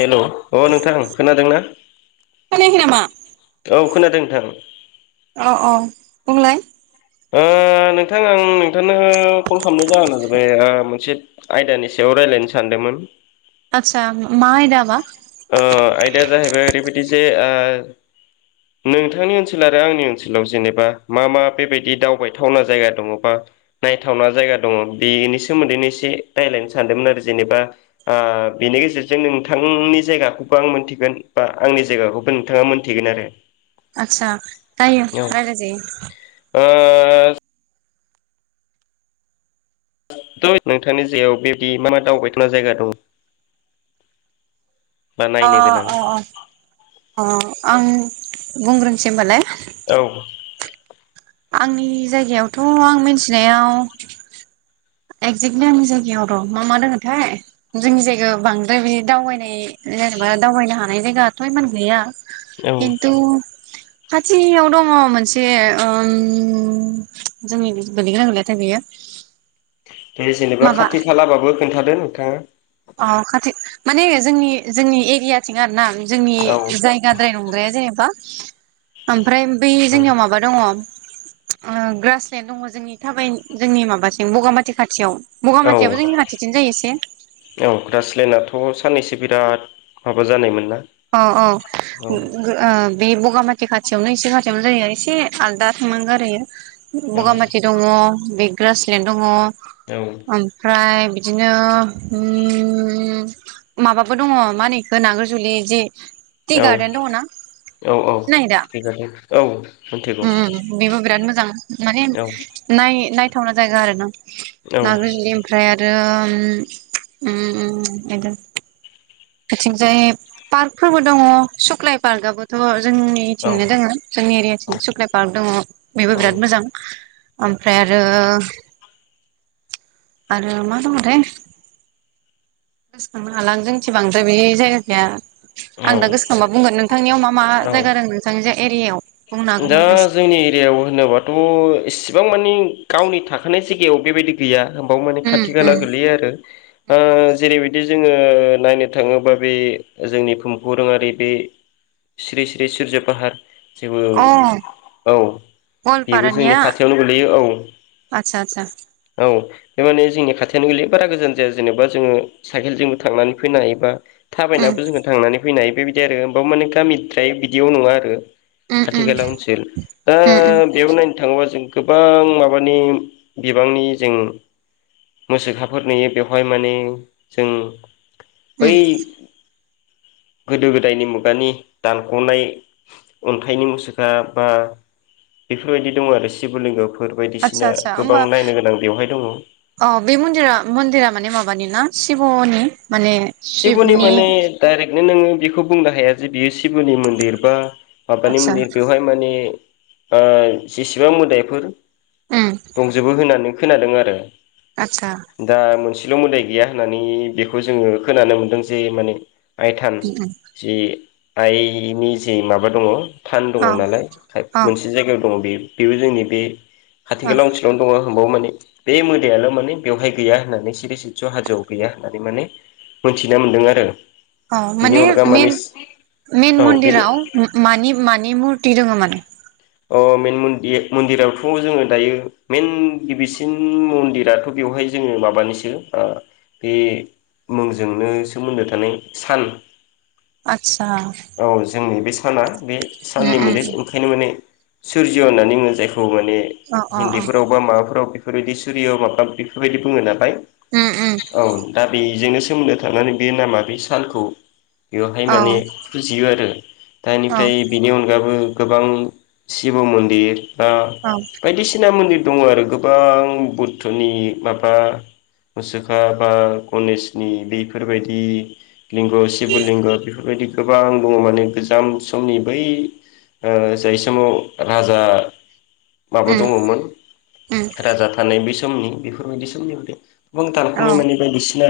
Hello अ नोंथां खोनादोंना खोनायाखै नामा? औ खोनादों नोंथां अ अ बुंंलाय ओ नोंथां आं नोंथांनो फन खालामनाय जाहोन जाबाय ओ मोनसे आयदानि सायाव रायज्लायनो सानदोंमोन। मोन आतसा मा आयदा बा? बि दे ओ नोंथांनि ओनसोल आरो आंनि ओनसोलाव जेनेबा मा मा बेबायदि दावबायथावना जायगा दङबा नायथावना जायगा दङ बेनि सोमोन्दैनो एसे रायज्लायनो सानदोंमोन आरो जेनेबा आ बेनि गेजेरजों नोंथांनि जायगाखौबो आं मोन्थिगोन बा आंनि जायगाखौबो नोंथाङा मोनथिगोन आरो। आतसा जायो औ रायलााय जायो। ओ थ नोंथांनि जायगायाव बेदि मा मा दावबायथावना जायगा दङ? अ अ अ अ आं बुंग्रोनसै होनबालाय। औ आंनि जायगायावथ' आं मिथिनायाव एक्जेक्टलि आंनि जायगायाव र' मा मा दोङथाय जोंनि जायगायाव बांद्राय बिदि दावबायनाय जेनेबा दावबायनो हानाय जायगाथ' इमान गैया औ खिन्थु खाथियाव दङ मोनसे ओम जोंनि गोलैग्रा गोलायथाय बेयो। [inaudible] दे जेनेबा माबा खाथि खालाबाबो खोन्थादो नोंथाङा। अ खाथि माने जोंनि जोंनि एरियाथिं आरो ना जोंनि औ जायगाद्राय नंग्राया जेनेबा ओमफ्राय बै औ जोंनियाव माबा दङ ओ ग्रासलेण्ड दङ जोंनि थाबाय जोंनि माबासिम बगामाथि खाथियाव। औ बगामाथियाबो जोंनि खाथिथिनो जायो एसे। ग्रासलेणडआथ साननैसो बिराद माबा जानायमोन ना अ अ औ गो ओ बे बगामाथि खाथियावनो इसे खाथियावनो जायो एसे आलदा थांनांगौ आरो इयो। औ बगामाथि दङ बे ग्रासलेण्ड दङ औ ओमफ्राय बिदिनो उम माबाबो दङ मा होनोखौ नागा जुलि जि औ टिगार्डेन दङना? औ औ सिनायो दा बेबादि औ मिथिगौ उम बेबो बिराद मोजां। माने औ नाय नायथावना जायगा आरो ना औ नागाजुलि ओमफ्राय आरो रो ओम उम आथिंजाय पार्कफोरबो दङ सुख्लाय पार्क आबोथ' जोंनिथिंनो दोङो जोंनि एरियाथिं सुख्लाय पार्क दङ बेबो बिराद मोजां। ओमफ्राय आरो आरो मा दंङथाय गोसोखांनो हालां जोंथि बांद्राय बे जायगागैया। औ आं दा गोसोखांबा बुंगोन नोंथांनियाव मा मा औ जायगा रं नोंथांनि जा एरियायाव? बुंनो हागोन दा नामा एसे जोंनि एरियायाव होनोबाथ' इसेबां मानि गावनि थाखानाय जायगायाव बेबायदि गैया होमबाव माने उम खाथि खाला उम गोलैयो आरो ओ जेरैबायदि जोङो नायनो थाङोबा बे जोंनि भुमखौराङारि बे सिरि सिरि सिरजा फाहार जेबौ अ औ बेबो गवालपारानिया जोंनि खाथियावनो गोलैयो औ आतसा आतसा औ बे माने जोंनि खाथिआनो गोलैयो बारा गोजान जाया जेनेबा जोङो साइकेलजोंबो थांनानै फैनो हायोबा उम थाबायनाबो जोङो थांनानै फैनो हायो बेबायदि आरो होमबाब माने गामिद्राय बिदियाव नङा आरो। उम खाथि उम खाला ओनसोल दा उम उम बेयाव नायनो थाङोबा जों गोबां माबानि बिबांनि जों मोसौखाफोर नुयो बेवहाय माने जों उम बै गोदो गोदायनि मुगानि दानख'नाय अन्थाइनि मुसुखा बा बेफोरबायदि दङ आरो शिब लिंग। आतसा आतसा होमबा दङ औ बे मन्दिरा मन्दिरा माने माबानि ना शिब'नि शिब'नि माने दाइरेक्टनो नोङो बेखौ बुंनो हाया जे बियो शिब'नि मन्दिर बा माबानि आतसा मन्दिर बेवहाय माने ओ जेसेबां मोदाइफोर उम दंजोबो होननानै खोनादों आरो आतसा दा मोनसेल' मोदाय गैया होननानै बेखौ जोङो खोनानो मोन्दों जे माने आइ थान उम उम जि आइनि जे माबा दङ थान दङ औ नालाय औ मोनसे जायगायाव दङ बे बेबो जोंनि बे खाथि औ खाला ओनसोलावनो दङ होनबाव माने बे मोदायाल' माने बेवहाय गैया होननानै सिरि सिज्य हाजोआव गैया होननानै माने मोनथिना मोन्दों आरो अ बिनि माने अनगा मेन मेन औ बेनि मन्दिराव मानि मानि मुर ति दोङो माने? अ मेन मन्दि-मन्दिरावथ' जोङो दायो मेन गिबिसिन मन्दिराथ' बेवहाय जोङो माबानिसो ओ बे मुंजोंनो सोमोन्दो थानाय सान आतसा औ जोंनि बे साना बे उम साननि उम मोदै ओंखायनो माने सुर्ज्य होननानै बुङो जायखौ माने अ अ अ हिन्दीफोराव बा माबाफोराव बेफोरबायदि सुरिय माबा बेफोरबायदि बुङो नालाय उम उम औ दा बे बेजोंनो सोमोन्दो थानानै बे नामा बे सानखौ बेवहाय औ माने फुजियो आरो औ दानिफ्राय बेनि अनगाबो गोबां शिब मन्दिरा बा औ बायदिसिना मन्दिर दङ आरो गोबां बुद्धनि माबा मुसुखा बा गनेशनि बेफोरबायदि लिंग' सिब लिंग' बेफोरबायदि गोबां दङ माने गोजाम समनि बै ओ जाय स माव राज माबा उम दङमोन उम राजा थानाय बै स मनि बेफोरबायदि समनि बै गोबां औ दानख'नाय माने अ बायदिसिना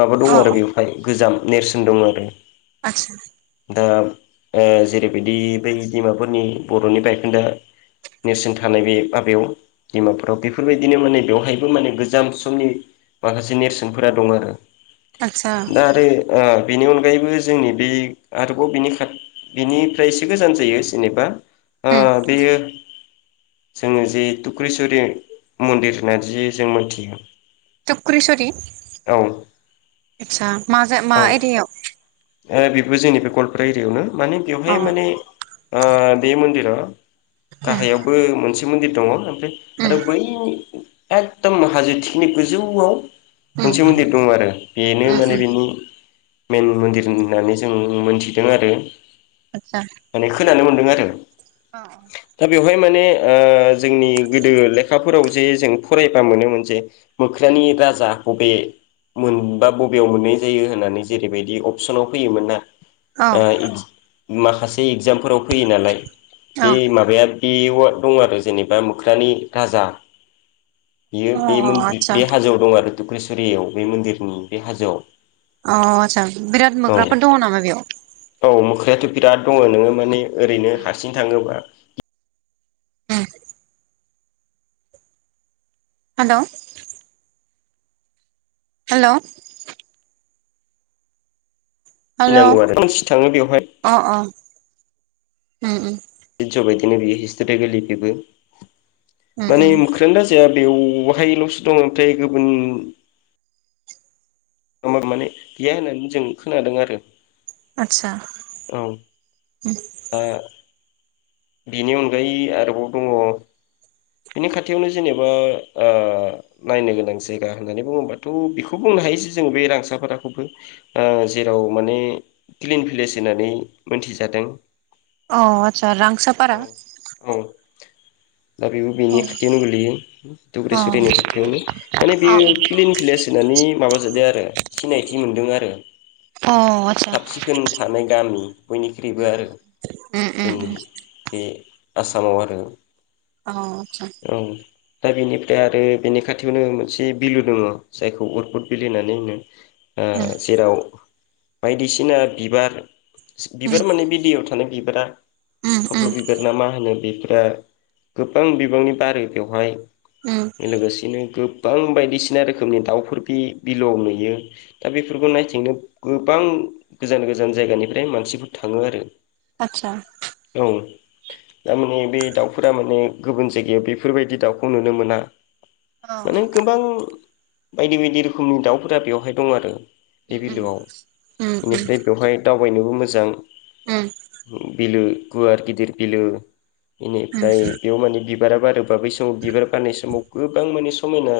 माबा दं अ आरो बेवहाय गोजाम नेरसोन दं आरो आतसा नोंथाङा ओ जेरैबायदि बै डिमापुरनि बर'नि बायखोन्दा नेरसोन थानाय बे माबायाव डिमापुराव बेफोरबायदिनो माने बेवहायबो माने गोजाम समनि माखासे नेरसोनफोरा दं आरो। आतसा दा आरो ओ बेनि अनगायैबो जोंनि बे आरोबाव बिनि खा बिनिफ्राय एसे गोजान जायो जेनेबा आ उम बियो जोङो जि टुक्रेस्वरि मन्दिर होनना जि जों मोनथियो टुक्रेसरि औ आतसा मा जा मा औ एरियायाव ओ बेबो जोंनि बे गवालपारा एरियायावनो माने अ बेवहाय माने ओ बे मन्दिरा उम गाहायावबो मोनसे मन्दिर दङ ओमफ्राय आरो बै एकदम हाजो थिकिनि गोजौआव मोनसे मन्दिर दङ आरो बेनो माने बेनि मेन मन्दिर होननानै जों मोनथिदों आरो माने खोनानो मोनदों आरो औ दा बेवहाय माने ओ जोंनि गोदो लेखा फोराव जे जों फरायबा मोनोमोन जे मोख्रानि राजा बे मोनबा बबेयाव मोननाय जायो होननानै जेरैबायदि अपसनाव फैयोमोन ना! औ ओ माखासे इगजामफोराव फैयो नालाय औ बे माबाया बेयाव दं आरो जेनेबा मोख्रानि राजा बियो अ बे मन आदसा बे हाजोआव दं आरो टुक्रेस्वरियाव बे मन्दिरनि बे हाजोआव अ आतसा बिराद औ मोख्राफोर दङ नामा बेयाव? औ मोख्रायाथ' बिराद दङ नोङो माने ओरैनो हारसिं थाङोबा ह हेल'। हेल'। हेल' गिनांगौ आरो मानसि थाङो बेवहाय अ' अ' उम उम। जि ज' बायदिनो बियो हिस्ट'रिकेलि बेबो उम माने उम [unintelligible] बेवहायल'सो दं ओमफ्राय गुबुन माने गैया होननानै जों खोनादों आरो। आच्छा औ उम। दा बेनि अनगायै आरोबाव दङ' बिनि खाथियावनो जेनेबा ओ नायनो गोनां जायगा होननानै बुङोबाथ' बेखौ बुंनो हायो ज जों बे रांसाफाराखौबो जेराव माने क्लिन भिलेज होननानै मोनथिजा दों। अ' आतसा रांसाफारा औ दा बेबो बेनि खाथियावनो गोलैयो अ दुब्रेसुरिनि खाथियावनो माने अ बेयो क्लिन भिलेस होननानै नि माबा जादों आरो सिनायथि मोनदों आरो। अ आदसा साब सिखोन थानाय गामि बयनिख्रुइबो उम आरो उम उम जोंनि उम बे आसामाव आरो। औ आतसा। औ दा बेनिफ्राय आरो बेनि खाथियावनो मोनसे बिलो दङ' जायखौ उरफद बिल होननानै होनो। ओ उम जेराव बायदिसिना बिबार, उम बिबार माने बि दैयाव थानाय बिबारा उम उम थब्ल' बिबार ना मा होनो बे ओ गोबां बिबांनि बारो बेवहाय उम लोगोसेनो गो बां बायदिसिना रोखोमनि दाउफोर बि बिलोआव नुयो दा बेफोरखौ नायथिंनो गोबां गोजान गोजान जायगानिफ्राय मानसिफोर थां थाङो आरो आदसा औ। थारमाने बे दाउफोरा माने गुबुन जायगायाव बेफोरबायदि दाउखौ नुनो मोना। औ माने गोबां बायदि बायदि रोखोमनि दाउफोरा बेवहाय दं आरो। बे उम उम बिलोआव उम उम बेनिफ्राय बेवहाय दाउ बयनोबो मोजां उम बिलो गुवार गिदिर बिलो उम बेनिफ्राय बेयाव माने बिब बारा बारोबा बै समाव बिबार बारनाय समाव गोबां माने समायना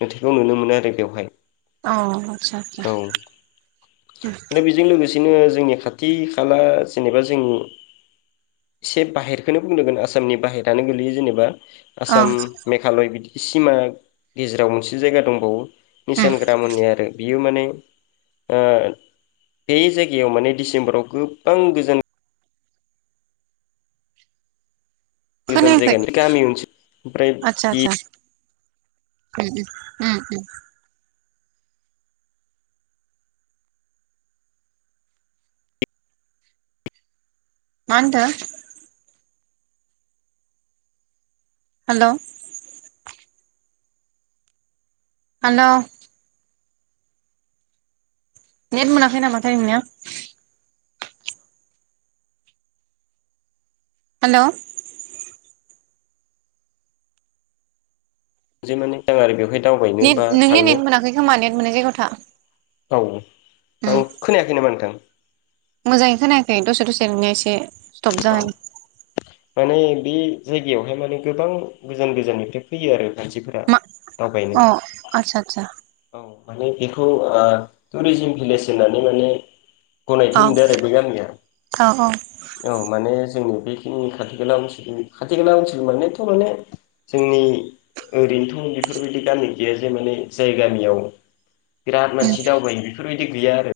नुथाइखौ नुनो मोनो आरो बेवहाय। अ आदसा आदसा औ दा बेजों लोगोसे दिनो जोंनि खाथि खाला जेनेबा जों एसे बाहेरखौनो बुंनांगोन आसामनि बाहेरानो गोलैयो जेनेबा। अ आसाम मेघालय बिदि सिमा गेजेराव मोनसे जायगा दंबावो। उम मिसान ग्राम होननाय आरो बियो माने ओ बे जायगायाव माने डिसेम्बराव गोबां गोजान गोजान खोनायाखै जायगानि गामि ओनसोल ओमफ्राय आतसा, बे आतसा। उम उम उम उम। मा होनदों? हेल'। हेल'। नेट मोनाखै नामा थाय नोंनिआ? हेल'। जे माने दां आरो बेवहाय दावबायनो नेट बा नोंनि नेट मोनाखै खोमा नेट मोननाय जायगायाव था। औ औ उम खोनायाखै नामा नोंथां? मोजाङै खोनायाखै दसे दसे नोंना एसे स्टप जाहां माने बे जायगायावहाय माने गोबां गोजान गोजाननिफ्राय फैयो आरो मानसिफोरा। मा दावबायनो अ' आतसा आतसा। औ माने बेखौ टुरिजिम भिलेज होननानै माने गनायथि आतसा मोनदों आरो बे गामिया। अ औ औ औ माने जोंनि बेखिनि खाथि गला ओनसोल खाथि गला ओनसोलनि मानेथ' माने जोंनि ओरैनोथ' बेफोरबायदि गामि गैया जे माने जाय गामियाव बिराद मानसि दावबायो बेफोरबायदि गैया आरो।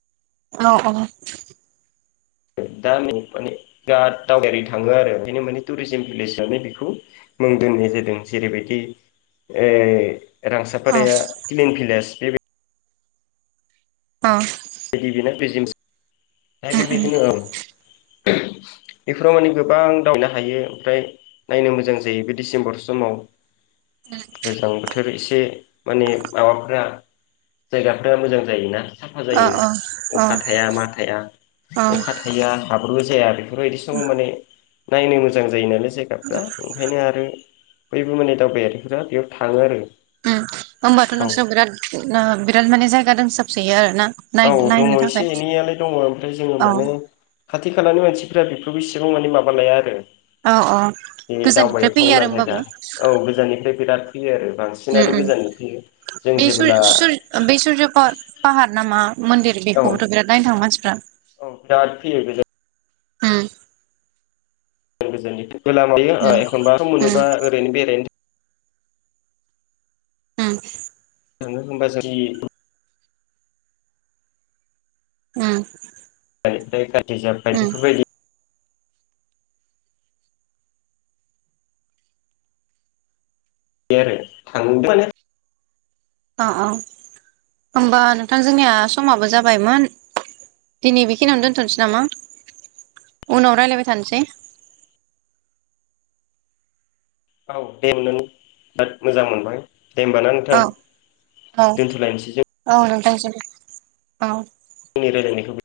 औ-औ। दा माने बिराद दावबायारि थाङो आरो बेओंखायनो माने टुरिजम भिलेजनानै बेखौ दोननाय जादों जेरैबायदि ऐ रां साफारिया क्लिन भिलेज बेबायदि औ। बिदि बेनो बेजिमस फ्राय उम बेबायदिनो उम ओं--। बेफोराव माने गोबां दावबायनो हायो ओमफ्राय नायनो मोजां जायो बे डिसेम्बर समाव। गोजां बो फोर एसे माने माबाफ्रा जायगाफ्रा मोजां जायोना साफा अ जायो अ अ अखा थाया मा थाया अ अखा थाया बो जाया बेफोरबायदि सम माने नायनो मोजां जायो नालाय जायगाफ्रा ओंखायनो आरो बयबो माने दावबायारिफ बेयाव थाङो आरो। उम होमबाथ' औ नोंसोर बिराद -बिराद माने जायगा दोनसाबसोयो आरो ना? नाय औ दङ नायनो थाखाय एसे एनैयालाय दङ ओमफ्राय जोङो औ माने खाथि- खालानि मानसिफ्रा बेफोरावबो इसेबां माने माबा लाया आरो। औ औ बे गोजाननिफ्राय दावबायथाव फैयो आरो नालाय होमबाबो दा औ गोजाननिफ्राय बिराद फैयो आरो बांसिनानो अम-अम गोजाननि फैयो जों बे जेबोला सुर-सुरज फा फाहार नामा? मन्दिर औ बेखौबोथ' बिराद नायनो थाङो मानसिफ्रा। औ बिराद भिर बे अम। गोजान-गोजाननि गोलामायो उम एखनबा सम उम मोनोबा ओरैनो बेरायनो। हम। थाङो होनबा जोंनि अम। ओमफ्राय गाज्रि जाबाय बेफोरबायदि। बिदि आरो थांड़ोमान औ -औ होमबा नोंथां जोंनिया समाबो जाबायमोन। दिनै बेखिनियावनो दोनथ'नोसै नामा? उनाव रायलायबाय थानोसै। औ दे नोंथांजों रायलायनानै बिराद मोजां मोनबाय। दे होमबा ना औ नोंथां दोनथ'लायनोसै जों दस औ। आंनि रायलायनायखौ